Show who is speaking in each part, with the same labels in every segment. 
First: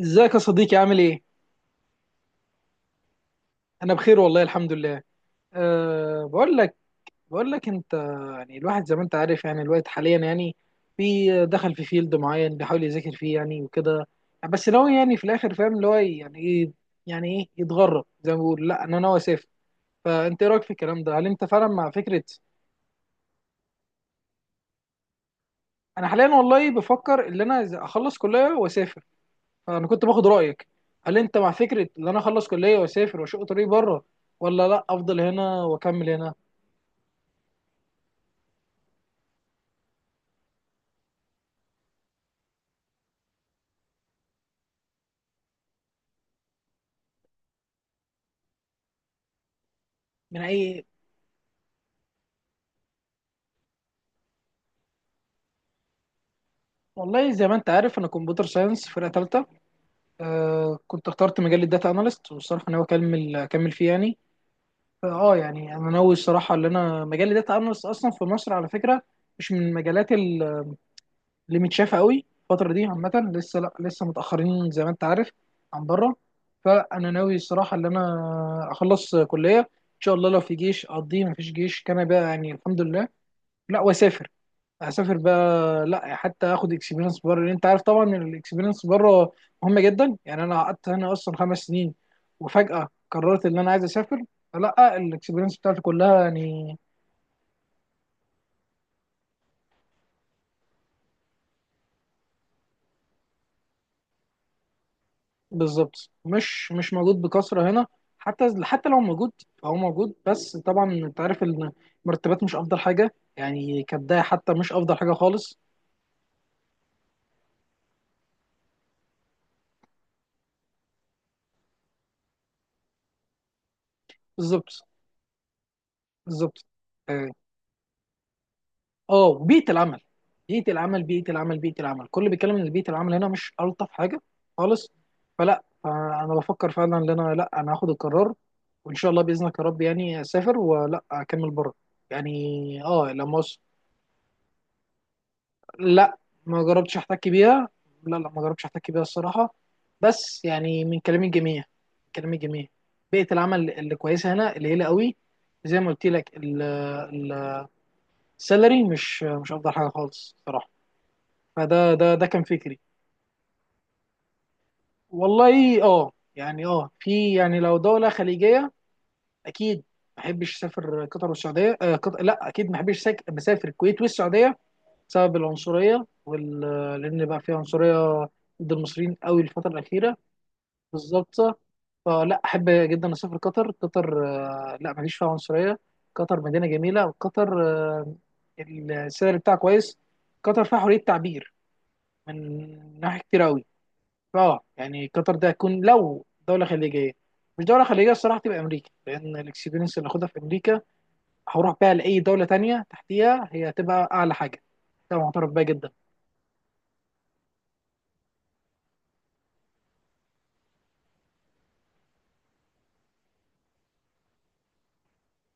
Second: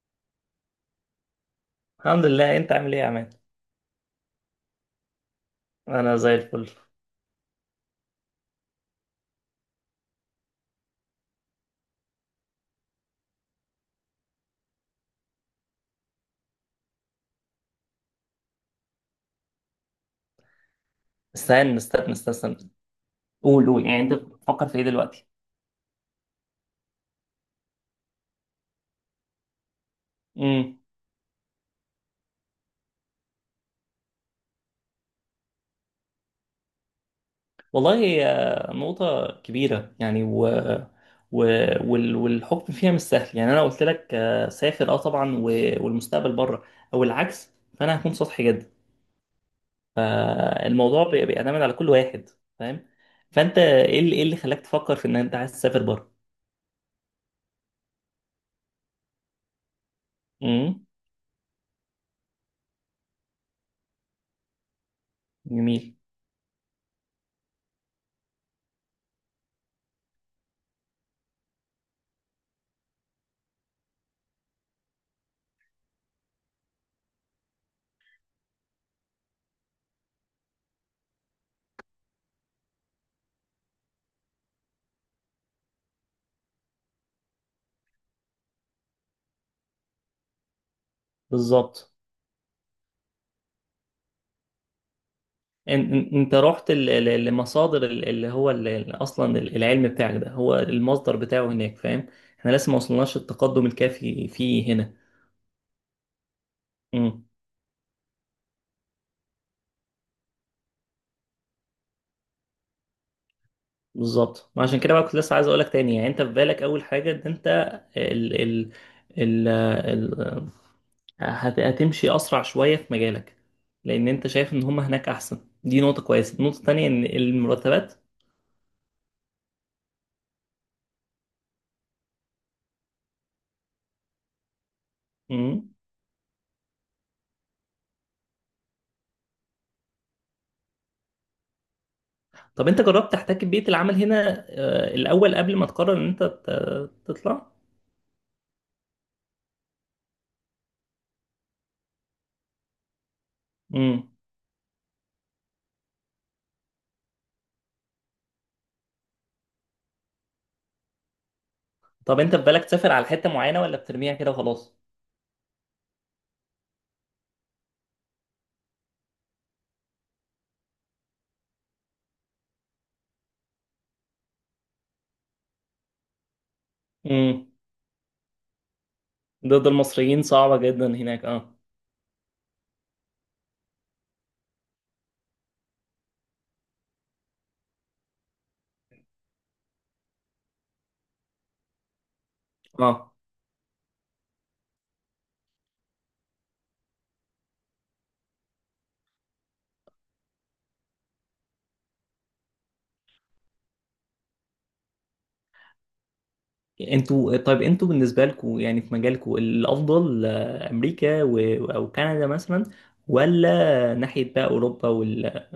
Speaker 1: ازيك يا صديقي، عامل ايه؟
Speaker 2: الحمد لله، انت عامل ايه يا عماد؟
Speaker 1: انا بخير والله، الحمد لله.
Speaker 2: انا
Speaker 1: أه،
Speaker 2: زي
Speaker 1: بقول
Speaker 2: الفل.
Speaker 1: لك بقول لك انت، يعني الواحد زي ما انت عارف، يعني الوقت حاليا يعني في دخل في فيلد معين بيحاول يذاكر فيه يعني وكده. بس ناوي يعني في الاخر، فاهم اللي هو يعني ايه؟ يعني ايه يتغرب؟ زي ما بيقول لا، انا ناوي اسافر. فانت ايه رايك في الكلام ده؟ هل انت فعلا
Speaker 2: استنى
Speaker 1: مع
Speaker 2: استنى
Speaker 1: فكره
Speaker 2: استنى استنى. قول قول، يعني انت بتفكر في ايه دلوقتي؟
Speaker 1: انا حاليا والله بفكر ان انا إذا اخلص كليه واسافر، فانا كنت باخد رايك.
Speaker 2: امم.
Speaker 1: هل انت مع فكره ان انا اخلص كليه واسافر واشق طريق بره، ولا لا افضل هنا واكمل هنا؟
Speaker 2: والله آه، نقطة كبيرة يعني و... والحكم فيها مش سهل. يعني انا قلت لك آه، سافر اه طبعا والمستقبل بره، او العكس. فانا هكون سطحي جدا.
Speaker 1: من اي؟
Speaker 2: فالموضوع بيعتمد على كل واحد، فاهم؟ فانت إيه اللي خلاك تفكر في ان انت عايز تسافر بره؟
Speaker 1: والله زي ما انت عارف انا كمبيوتر ساينس فرقه ثالثه. آه،
Speaker 2: امم.
Speaker 1: كنت اخترت مجال الداتا اناليست والصراحه ناوي اكمل فيه يعني. اه يعني انا
Speaker 2: جميل.
Speaker 1: ناوي الصراحه ان انا مجال الداتا اناليست اصلا في مصر على فكره مش من المجالات اللي متشافه قوي الفتره دي عامه. لسه لا لسه متاخرين زي ما انت عارف عن بره. فانا ناوي الصراحه ان انا اخلص كليه ان شاء الله، لو في جيش اقضيه، مفيش جيش كان بقى يعني الحمد لله، لا واسافر. هسافر بقى، لا حتى اخد اكسبيرينس بره، لان انت عارف طبعا ان الاكسبيرينس بره مهمه جدا. يعني انا قعدت هنا اصلا خمس
Speaker 2: بالظبط.
Speaker 1: سنين، وفجاه قررت ان انا عايز اسافر، فلا الاكسبيرينس بتاعتي كلها
Speaker 2: انت رحت
Speaker 1: يعني.
Speaker 2: لمصادر اللي هو اصلا العلم بتاعك ده، هو المصدر بتاعه هناك. فاهم، احنا لسه ما وصلناش التقدم الكافي فيه هنا.
Speaker 1: بالظبط، مش موجود
Speaker 2: امم.
Speaker 1: بكثره هنا. حتى لو موجود فهو موجود، بس طبعا انت عارف ان المرتبات مش افضل حاجه يعني كبدايه،
Speaker 2: بالظبط،
Speaker 1: حتى
Speaker 2: ما
Speaker 1: مش
Speaker 2: عشان كده
Speaker 1: افضل
Speaker 2: بقى
Speaker 1: حاجه
Speaker 2: كنت لسه عايز
Speaker 1: خالص.
Speaker 2: اقولك تاني. يعني انت في بالك اول حاجه ان انت ال ال ال ال هتمشي اسرع شويه في مجالك، لان انت شايف ان هم
Speaker 1: بالظبط.
Speaker 2: هناك احسن. دي نقطه كويسه. النقطه
Speaker 1: بالظبط.
Speaker 2: التانيه ان
Speaker 1: آه.
Speaker 2: المرتبات.
Speaker 1: اه، بيئه العمل. بيئه العمل كل بيتكلم ان بيئه العمل هنا مش الطف حاجه خالص. فلا،
Speaker 2: امم.
Speaker 1: فانا بفكر فعلا ان انا لا، انا هاخد القرار، وان شاء الله باذنك يا رب يعني اسافر ولا اكمل بره يعني.
Speaker 2: طب انت
Speaker 1: اه،
Speaker 2: جربت
Speaker 1: لما
Speaker 2: تحتك ببيئه العمل هنا الاول قبل ما تقرر ان
Speaker 1: لا
Speaker 2: انت
Speaker 1: ما جربتش احتك
Speaker 2: تطلع؟
Speaker 1: بيها. لا ما جربتش احتك بيها الصراحه، بس يعني من كلام الجميع. كلام الجميع، بيئه العمل اللي
Speaker 2: امم.
Speaker 1: كويسه هنا قليله قوي. زي ما قلت لك السالري مش افضل حاجه خالص صراحه. فده ده
Speaker 2: طب
Speaker 1: ده
Speaker 2: انت
Speaker 1: كان
Speaker 2: في بالك
Speaker 1: فكري.
Speaker 2: تسافر على حتة معينة، ولا بترميها كده وخلاص؟
Speaker 1: والله اه يعني اه في يعني لو دولة خليجية اكيد، ما احبش اسافر قطر والسعودية. آه، قطر لا اكيد، ما احبش مسافر الكويت والسعودية، بسبب العنصرية وال... لان بقى
Speaker 2: امم.
Speaker 1: في عنصرية ضد المصريين قوي
Speaker 2: ضد
Speaker 1: الفترة الأخيرة.
Speaker 2: المصريين صعبة جدا هناك،
Speaker 1: بالظبط.
Speaker 2: اه.
Speaker 1: فلا احب جدا اسافر قطر. قطر آه لا، ما فيش فيها عنصرية. قطر مدينة جميلة، وقطر آه السعر بتاعها كويس. قطر فيها حرية تعبير من
Speaker 2: اه.
Speaker 1: ناحية كتير قوي. اه يعني قطر ده هيكون لو دوله خليجيه. مش دوله خليجيه الصراحه تبقى امريكا، لان الاكسبيرينس اللي هاخدها في امريكا هروح بيها لاي دوله تانية تحتيها، هي هتبقى اعلى حاجه. ده معترف بيها جدا.
Speaker 2: طيب انتوا بالنسبة لكم يعني في مجالكم الافضل امريكا او كندا مثلا، ولا ناحية بقى اوروبا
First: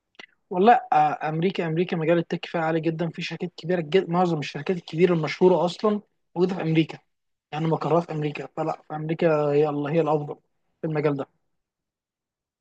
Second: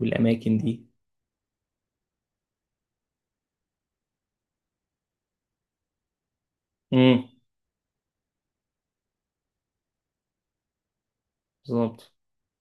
Speaker 2: والاماكن
Speaker 1: والله
Speaker 2: دي؟
Speaker 1: آه، امريكا. امريكا مجال التك فيها عالي جدا، في شركات كبيره جدا، معظم الشركات الكبيره المشهوره اصلا موجوده في امريكا،
Speaker 2: امم.
Speaker 1: يعني مقرها في امريكا. فلا في امريكا هي الله هي الافضل في المجال ده.
Speaker 2: بالظبط،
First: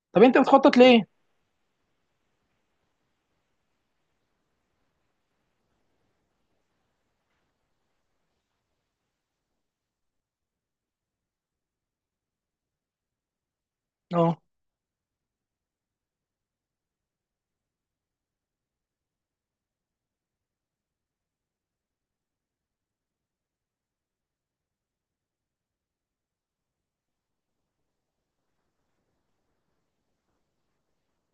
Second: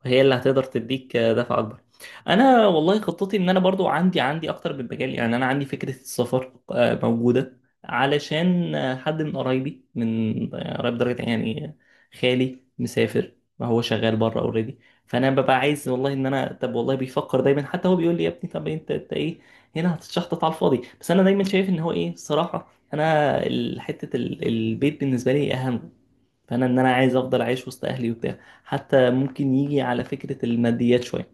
Speaker 2: هي
Speaker 1: طب
Speaker 2: اللي
Speaker 1: انت
Speaker 2: هتقدر
Speaker 1: بتخطط
Speaker 2: تديك
Speaker 1: لايه؟
Speaker 2: دفع اكبر. انا والله خطتي ان انا برضو عندي اكتر من مجال. يعني انا عندي فكره السفر آه، موجوده، علشان آه، حد من قرايبي، من آه، قرايب درجه يعني، خالي مسافر، ما هو شغال
Speaker 1: اه.
Speaker 2: بره اوريدي. فانا ببقى عايز والله ان انا، طب والله بيفكر دايما، حتى هو بيقول لي يا ابني، طب انت ايه هنا هتتشحطط على الفاضي. بس انا دايما شايف ان هو ايه الصراحه، انا حته البيت بالنسبه لي اهم. فانا ان انا عايز افضل عايش وسط اهلي وبتاع. حتى ممكن يجي على فكره الماديات شويه.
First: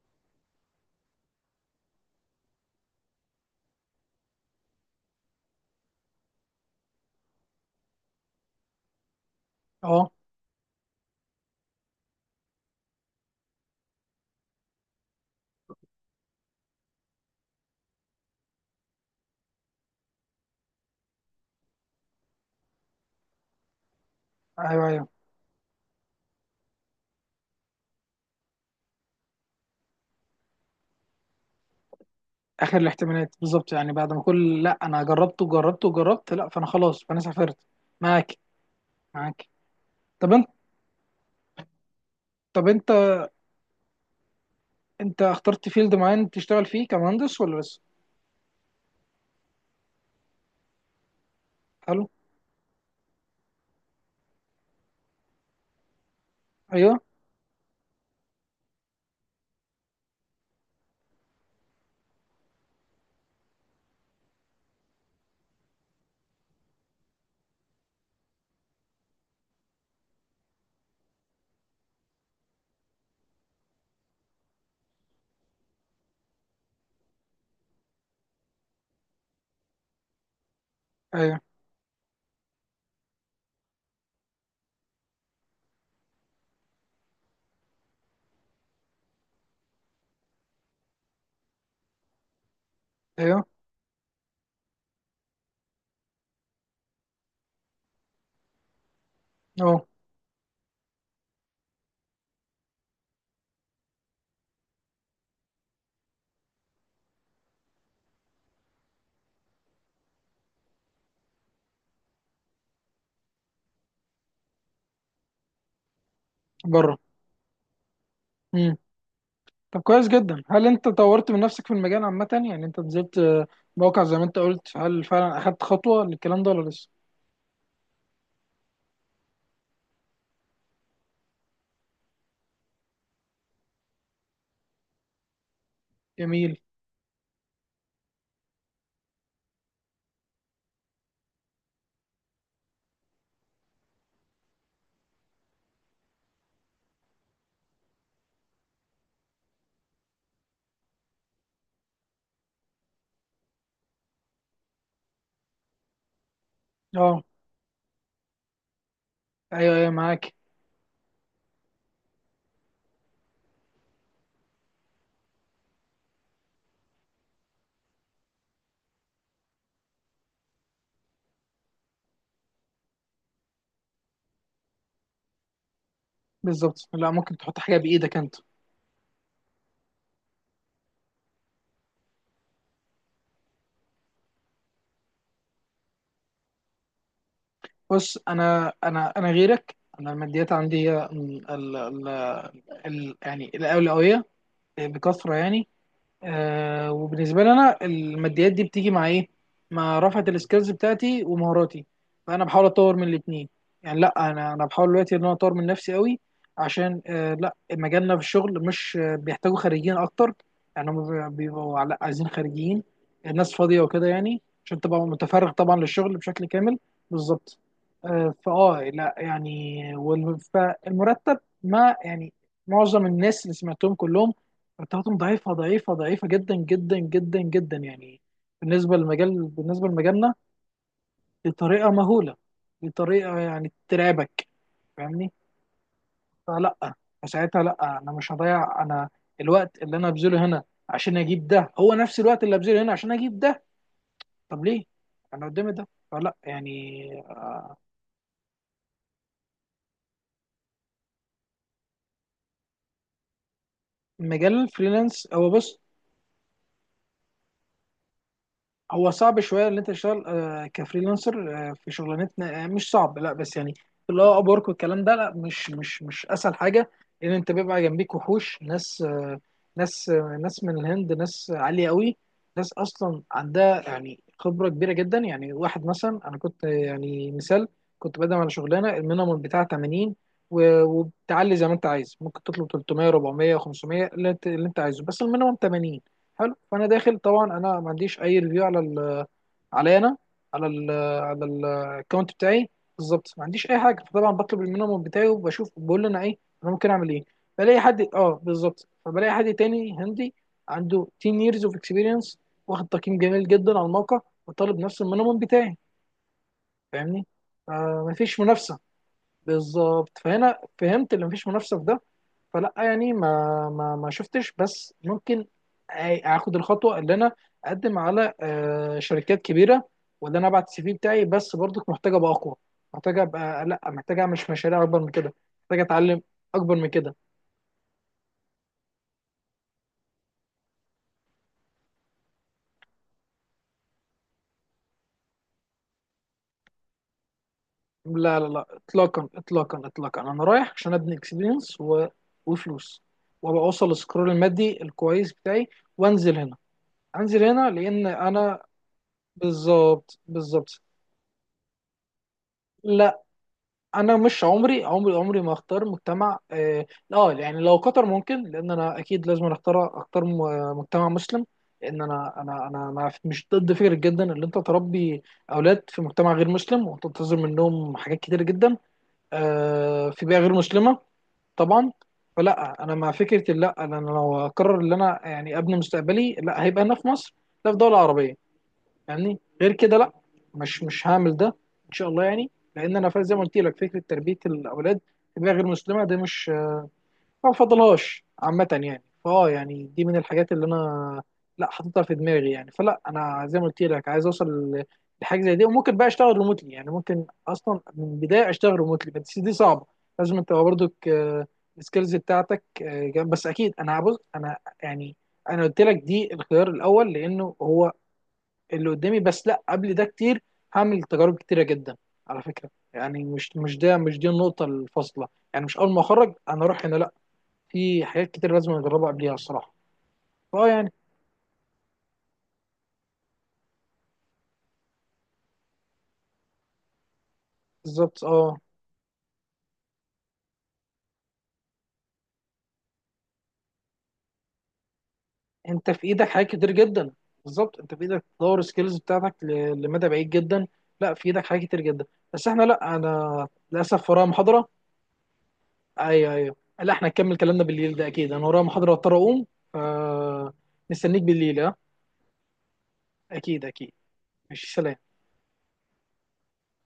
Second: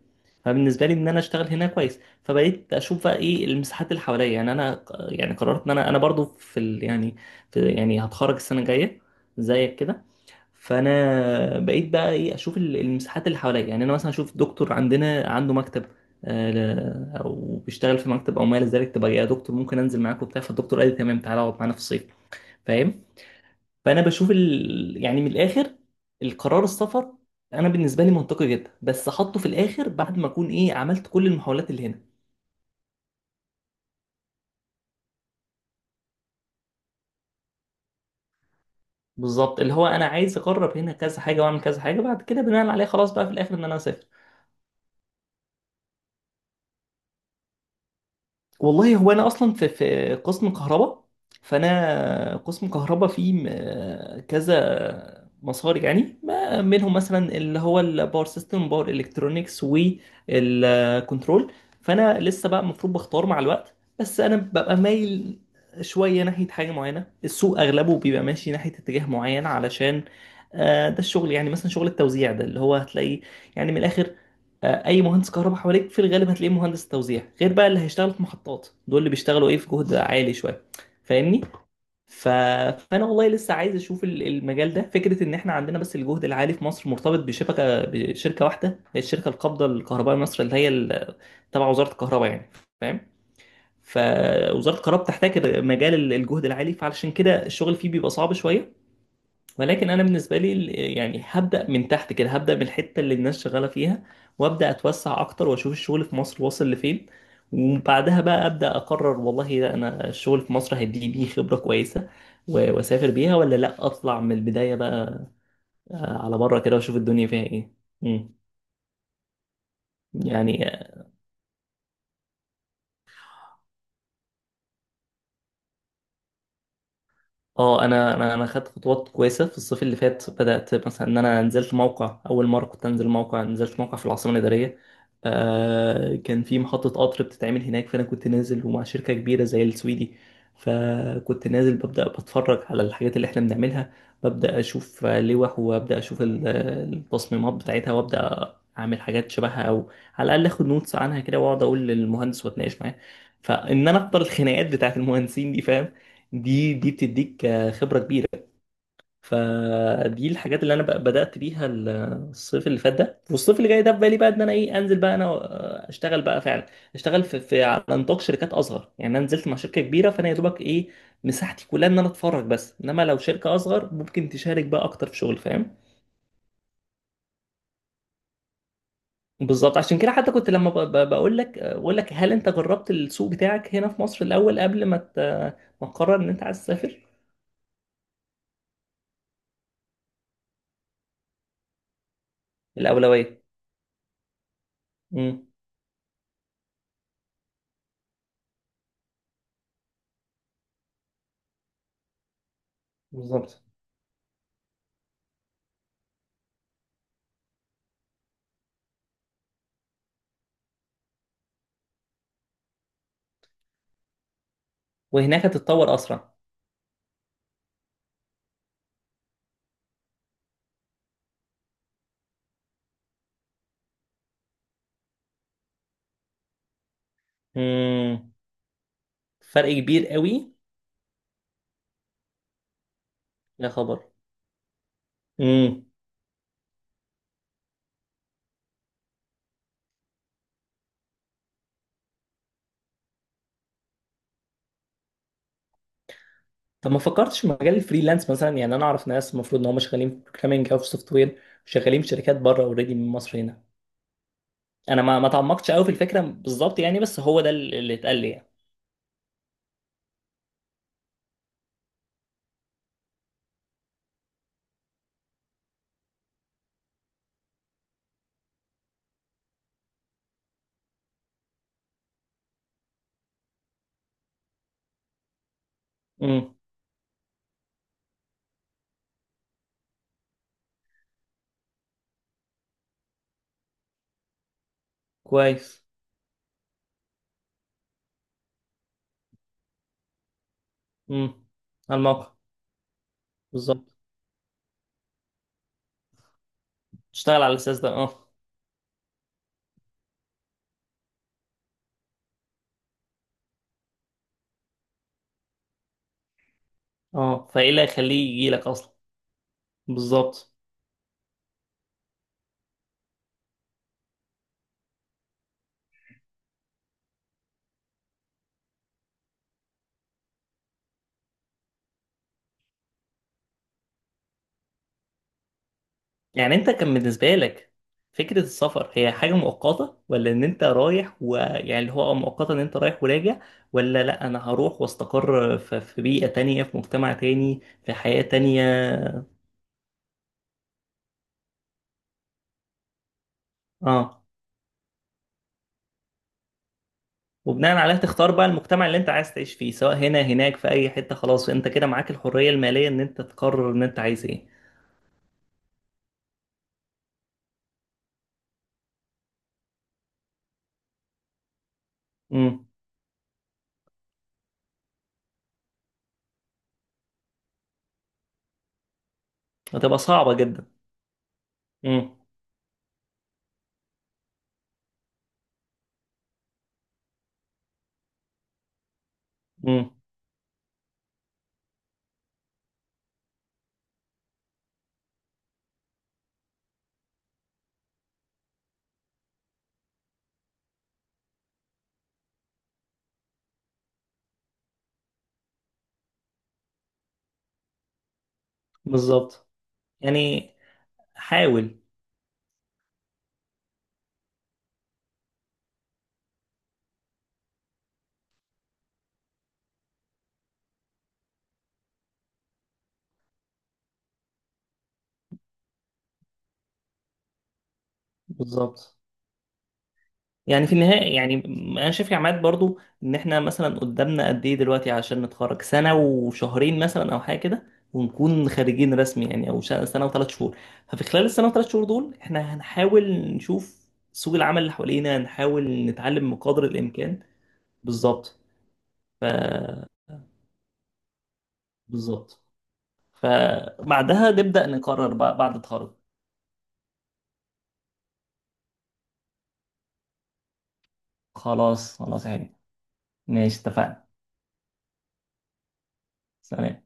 Speaker 2: فبالنسبه لي ان انا اشتغل هنا كويس، فبقيت اشوف بقى ايه المساحات اللي حواليا. يعني انا يعني قررت ان انا برضو في ال يعني في يعني هتخرج السنه الجايه زيك كده.
Speaker 1: اه.
Speaker 2: فانا بقيت بقى ايه اشوف المساحات اللي حواليا. يعني انا مثلا اشوف دكتور عندنا عنده مكتب او بيشتغل في مكتب او ما الى ذلك، تبقى يا دكتور ممكن انزل معاك وبتاع. فالدكتور قال لي تمام، تعالى اقعد معانا في الصيف. فاهم؟ فانا بشوف
Speaker 1: ايوه، ايوه.
Speaker 2: يعني من الاخر، القرار السفر انا بالنسبه لي منطقي جدا، بس احطه في الاخر بعد ما اكون ايه عملت كل المحاولات اللي هنا.
Speaker 1: اخر الاحتمالات بالظبط، يعني بعد ما كل لا، انا جربت وجربت وجربت، لا فانا خلاص فانا سافرت. معاك. معاك.
Speaker 2: بالظبط، اللي هو انا
Speaker 1: طب
Speaker 2: عايز
Speaker 1: انت
Speaker 2: اجرب هنا كذا حاجه واعمل كذا حاجه، بعد كده
Speaker 1: طب
Speaker 2: بناء عليه
Speaker 1: انت
Speaker 2: خلاص بقى في الاخر ان انا اسافر.
Speaker 1: انت اخترت فيلد معين تشتغل فيه كمهندس ولا لسه؟
Speaker 2: والله هو انا اصلا في قسم كهرباء.
Speaker 1: حلو.
Speaker 2: فانا قسم كهرباء فيه كذا مسار. يعني ما منهم
Speaker 1: ايوه،
Speaker 2: مثلا اللي هو الباور سيستم، باور الكترونكس، والكنترول. فانا لسه بقى المفروض بختار مع الوقت. بس انا ببقى مايل شويه ناحيه حاجه معينه، السوق اغلبه بيبقى ماشي ناحيه اتجاه معين، علشان ده الشغل. يعني مثلا شغل التوزيع ده اللي هو هتلاقيه، يعني من الاخر اي مهندس كهرباء حواليك في الغالب هتلاقيه مهندس توزيع، غير بقى اللي هيشتغل في محطات. دول اللي بيشتغلوا ايه في جهد عالي شويه،
Speaker 1: ايوه.
Speaker 2: فاهمني؟ ف... فانا والله لسه عايز اشوف المجال ده، فكره ان احنا عندنا بس الجهد العالي في مصر مرتبط بشركه واحده، هي الشركه القابضه للكهرباء مصر، اللي هي تبع وزاره الكهرباء يعني. فاهم؟
Speaker 1: ايوه.
Speaker 2: فوزاره الكهرباء بتحتاج مجال الجهد العالي، فعلشان كده الشغل فيه بيبقى صعب شويه.
Speaker 1: اه.
Speaker 2: ولكن انا بالنسبه لي يعني هبدا من تحت كده، هبدا من الحته اللي الناس شغاله فيها، وابدا اتوسع اكتر، واشوف الشغل في مصر واصل لفين. وبعدها بقى ابدا اقرر، والله لا انا الشغل في مصر هيديني بيه خبره كويسه واسافر بيها، ولا لا اطلع من البدايه بقى على بره كده،
Speaker 1: بره.
Speaker 2: واشوف الدنيا فيها ايه. مم.
Speaker 1: امم. طب كويس جدا، هل
Speaker 2: يعني
Speaker 1: انت طورت من نفسك في المجال عامه؟ يعني انت نزلت آه، موقع زي ما انت قلت، هل فعلا اخدت خطوه للكلام ده ولا لسه؟
Speaker 2: اه، انا خدت خطوات كويسه في الصيف اللي فات. بدات مثلا ان انا نزلت موقع، اول مره كنت انزل موقع، نزلت موقع في العاصمه الاداريه، كان
Speaker 1: جميل.
Speaker 2: في محطه قطر بتتعمل هناك، فانا كنت نازل ومع شركه كبيره زي السويدي. فكنت نازل ببدا بتفرج على الحاجات اللي احنا بنعملها، ببدا اشوف لوح، وابدا اشوف التصميمات بتاعتها، وابدا اعمل حاجات شبهها، او على الاقل اخد نوتس عنها كده، واقعد اقول للمهندس واتناقش معاه. فان انا اقدر الخناقات بتاعت المهندسين دي، فاهم؟ دي
Speaker 1: اه،
Speaker 2: بتديك خبرة كبيرة.
Speaker 1: ايوه، ايوه،
Speaker 2: فدي
Speaker 1: معاك.
Speaker 2: الحاجات اللي انا بدأت بيها الصيف اللي فات ده. والصيف اللي جاي ده، في بالي بقى ان انا ايه، انزل بقى انا اشتغل بقى فعلا. اشتغل في على نطاق شركات اصغر. يعني انا نزلت مع شركة كبيرة، فانا يا دوبك ايه مساحتي كلها ان انا اتفرج بس، انما لو شركة اصغر ممكن تشارك بقى اكتر في شغل، فاهم.
Speaker 1: بالظبط، لا ممكن تحط حاجه بايدك انت.
Speaker 2: بالظبط، عشان كده حتى كنت لما بقول لك هل انت جربت السوق بتاعك هنا في مصر الاول قبل ما ما تقرر ان انت عايز تسافر.
Speaker 1: بص انا انا غيرك، انا الماديات عندي هي ال
Speaker 2: الاولوية.
Speaker 1: يعني الاولويه بكثره
Speaker 2: امم.
Speaker 1: يعني. آه، وبالنسبه لي انا الماديات دي بتيجي مع ايه؟ مع رفعه السكيلز بتاعتي ومهاراتي، فانا بحاول اطور من الاثنين
Speaker 2: بالظبط،
Speaker 1: يعني. لا انا بحاول دلوقتي ان انا اطور من نفسي قوي، عشان آه لا، مجالنا في الشغل مش آه، بيحتاجوا خريجين اكتر يعني. هم بيبقوا على- عايزين خريجين، الناس فاضيه وكده، يعني عشان تبقى
Speaker 2: وهناك
Speaker 1: متفرغ طبعا
Speaker 2: هتتطور
Speaker 1: للشغل
Speaker 2: اسرع.
Speaker 1: بشكل كامل. بالظبط. آه فاه لا يعني، والم- فالمرتب، ما يعني معظم الناس اللي سمعتهم كلهم التلاته ضعيفه ضعيفه جدا جدا جدا جدا يعني،
Speaker 2: امم.
Speaker 1: بالنسبه للمجال،
Speaker 2: فرق
Speaker 1: بالنسبه
Speaker 2: كبير
Speaker 1: لمجالنا.
Speaker 2: قوي.
Speaker 1: بطريقه مهوله، بطريقه
Speaker 2: يا
Speaker 1: يعني
Speaker 2: خبر.
Speaker 1: ترعبك. فاهمني.
Speaker 2: امم.
Speaker 1: فلا، فساعتها لا، انا مش هضيع. انا الوقت اللي انا هبذله هنا عشان اجيب ده هو نفس الوقت اللي هبذله هنا عشان اجيب ده، طب ليه؟ انا قدامي ده فلا
Speaker 2: طب ما
Speaker 1: يعني.
Speaker 2: فكرتش في مجال الفريلانس مثلا؟ يعني انا اعرف ناس المفروض ان هم شغالين في بروجرامنج او في سوفت وير، شغالين في شركات بره اوريدي من مصر هنا.
Speaker 1: مجال
Speaker 2: انا ما
Speaker 1: الفريلانس،
Speaker 2: ما
Speaker 1: هو
Speaker 2: تعمقتش
Speaker 1: بص
Speaker 2: قوي في الفكره بالظبط، يعني بس هو ده اللي اتقال لي يعني.
Speaker 1: هو صعب شويه ان انت تشتغل آه، كفريلانسر آه، في شغلانتنا. آه، مش صعب، لا بس يعني اللي هو اب ورك والكلام ده لا، مش اسهل حاجه، لان انت بيبقى جنبيك وحوش ناس آه، ناس آه، ناس من الهند، ناس عاليه قوي، ناس اصلا عندها يعني خبره كبيره جدا. يعني واحد مثلا، انا
Speaker 2: امم.
Speaker 1: كنت آه، يعني مثال، كنت بقدم على شغلانه، المينيمم بتاعها 80 وبتعلي زي ما انت عايز ممكن تطلب 300 400 500 اللي انت عايزه بس المينيمم
Speaker 2: كويس.
Speaker 1: 80. حلو، فانا داخل طبعا، انا ما عنديش اي ريفيو على ال، علي انا، على ال، على
Speaker 2: امم. على
Speaker 1: الاكونت
Speaker 2: الموقع.
Speaker 1: بتاعي. بالظبط ما عنديش اي
Speaker 2: بالظبط،
Speaker 1: حاجه، فطبعا بطلب المينيمم بتاعي وبشوف، بقول له انا ايه، انا ممكن اعمل ايه.
Speaker 2: تشتغل على
Speaker 1: بلاقي
Speaker 2: الاساس ده،
Speaker 1: حد
Speaker 2: اه.
Speaker 1: اه بالظبط، فبلاقي حد تاني هندي عنده 10 years of experience، واخد تقييم جميل جدا على الموقع، وطالب نفس المينيمم بتاعي. فاهمني.
Speaker 2: اه، فايه اللي
Speaker 1: آه،
Speaker 2: هيخليه
Speaker 1: مفيش
Speaker 2: يجي لك
Speaker 1: منافسه.
Speaker 2: اصلا؟
Speaker 1: بالظبط،
Speaker 2: بالظبط.
Speaker 1: فهنا فهمت اللي مفيش منافسه في ده. فلا يعني ما شفتش، بس ممكن أ- اخد الخطوه اللي انا اقدم على آه، شركات كبيره، وان انا ابعت السي في بتاعي. بس برضك محتاجه ابقى اقوى، محتاجه ابقى لا، محتاجه اعمل مشاريع اكبر من كده، محتاجه اتعلم
Speaker 2: يعني انت
Speaker 1: اكبر من
Speaker 2: كان
Speaker 1: كده.
Speaker 2: بالنسبة لك فكرة السفر هي حاجة مؤقتة، ولا ان انت رايح، ويعني اللي هو مؤقتة ان انت رايح وراجع؟ ولا لا انا هروح واستقر في بيئة تانية، في مجتمع تاني، في حياة
Speaker 1: لا لا
Speaker 2: تانية.
Speaker 1: لا اطلاقا اطلاقا، انا رايح عشان ابني اكسبيرينس و... وفلوس، وابقى اوصل
Speaker 2: اه،
Speaker 1: للسكرول المادي الكويس بتاعي، وانزل هنا. انزل هنا
Speaker 2: وبناء عليها
Speaker 1: لان
Speaker 2: تختار بقى
Speaker 1: انا
Speaker 2: المجتمع اللي انت عايز تعيش فيه، سواء
Speaker 1: بالظبط.
Speaker 2: هنا هناك في
Speaker 1: بالظبط.
Speaker 2: اي حتة، خلاص انت كده معاك الحرية المالية ان
Speaker 1: لا،
Speaker 2: انت تقرر ان انت
Speaker 1: انا
Speaker 2: عايز
Speaker 1: مش
Speaker 2: ايه.
Speaker 1: عمري عمري ما اختار مجتمع اه آه، يعني لو قطر ممكن، لان انا اكيد لازم اختار م- مجتمع مسلم. لان انا
Speaker 2: امم.
Speaker 1: انا انا انا مش ضد فكره جدا ان انت تربي اولاد في مجتمع غير مسلم، وتنتظر منهم حاجات كتيره جدا
Speaker 2: هتبقى
Speaker 1: آه في
Speaker 2: صعبة
Speaker 1: بيئه غير
Speaker 2: جدا.
Speaker 1: مسلمه. طبعا.
Speaker 2: امم.
Speaker 1: فلا انا مع فكره، لا انا لو اقرر ان انا يعني ابني مستقبلي، لا هيبقى هنا في مصر، لا في دوله عربيه يعني، غير
Speaker 2: امم.
Speaker 1: كده لا، مش هعمل ده ان شاء الله يعني. لان انا فا- زي ما قلت لك فكره تربيه الاولاد في بيئه غير مسلمه ده مش، ما بفضلهاش عامه يعني. فاه يعني دي من الحاجات اللي انا لا حاططها في دماغي يعني. فلا انا زي ما قلت لك عايز اوصل ل- لحاجه زي دي، وممكن بقى اشتغل ريموتلي يعني. ممكن اصلا من البدايه اشتغل ريموتلي، بس
Speaker 2: بالظبط.
Speaker 1: دي صعبه. لازم انت
Speaker 2: يعني
Speaker 1: برضك
Speaker 2: حاول.
Speaker 1: السكيلز بتاعتك آه، جنب-. بس اكيد انا هبص انا يعني، انا قلت لك دي الخيار الاول لانه هو اللي قدامي، بس لا قبل ده كتير هعمل تجارب كتيره جدا على فكره، يعني مش مش ده مش دي النقطه الفاصله يعني، مش اول ما اخرج انا اروح هنا، لا. في حاجات كتير لازم
Speaker 2: بالظبط.
Speaker 1: اجربها قبليها الصراحه.
Speaker 2: يعني
Speaker 1: اه
Speaker 2: في
Speaker 1: يعني.
Speaker 2: النهاية، يعني أنا شايف يا عماد برضو إن إحنا مثلا قدامنا قد إيه دلوقتي، عشان نتخرج سنة وشهرين مثلا أو حاجة كده،
Speaker 1: بالظبط
Speaker 2: ونكون
Speaker 1: اه.
Speaker 2: خارجين رسمي، يعني أو سنة و3 شهور. ففي خلال السنة و3 شهور دول إحنا هنحاول نشوف سوق العمل اللي حوالينا، هنحاول
Speaker 1: انت في ايدك
Speaker 2: نتعلم
Speaker 1: حاجات
Speaker 2: بقدر
Speaker 1: كتير جدا.
Speaker 2: الإمكان.
Speaker 1: بالظبط، انت في ايدك
Speaker 2: بالظبط.
Speaker 1: تطور السكيلز
Speaker 2: ف
Speaker 1: بتاعتك ل- لمدى بعيد جدا. لا في ايدك حاجات كتير جدا.
Speaker 2: بالظبط.
Speaker 1: بس احنا لا، انا للاسف ورايا
Speaker 2: فبعدها نبدأ
Speaker 1: محاضره.
Speaker 2: نقرر بقى بعد التخرج.
Speaker 1: ايوه، ايوه، لا احنا نكمل كلامنا بالليل ده اكيد. انا ورايا محاضره، اضطر اقوم. ف، مستنيك بالليل ها؟
Speaker 2: خلاص خلاص يا حبيبي، ماشي،
Speaker 1: اكيد، اكيد.
Speaker 2: اتفقنا.
Speaker 1: ماشي، سلام.
Speaker 2: سلام.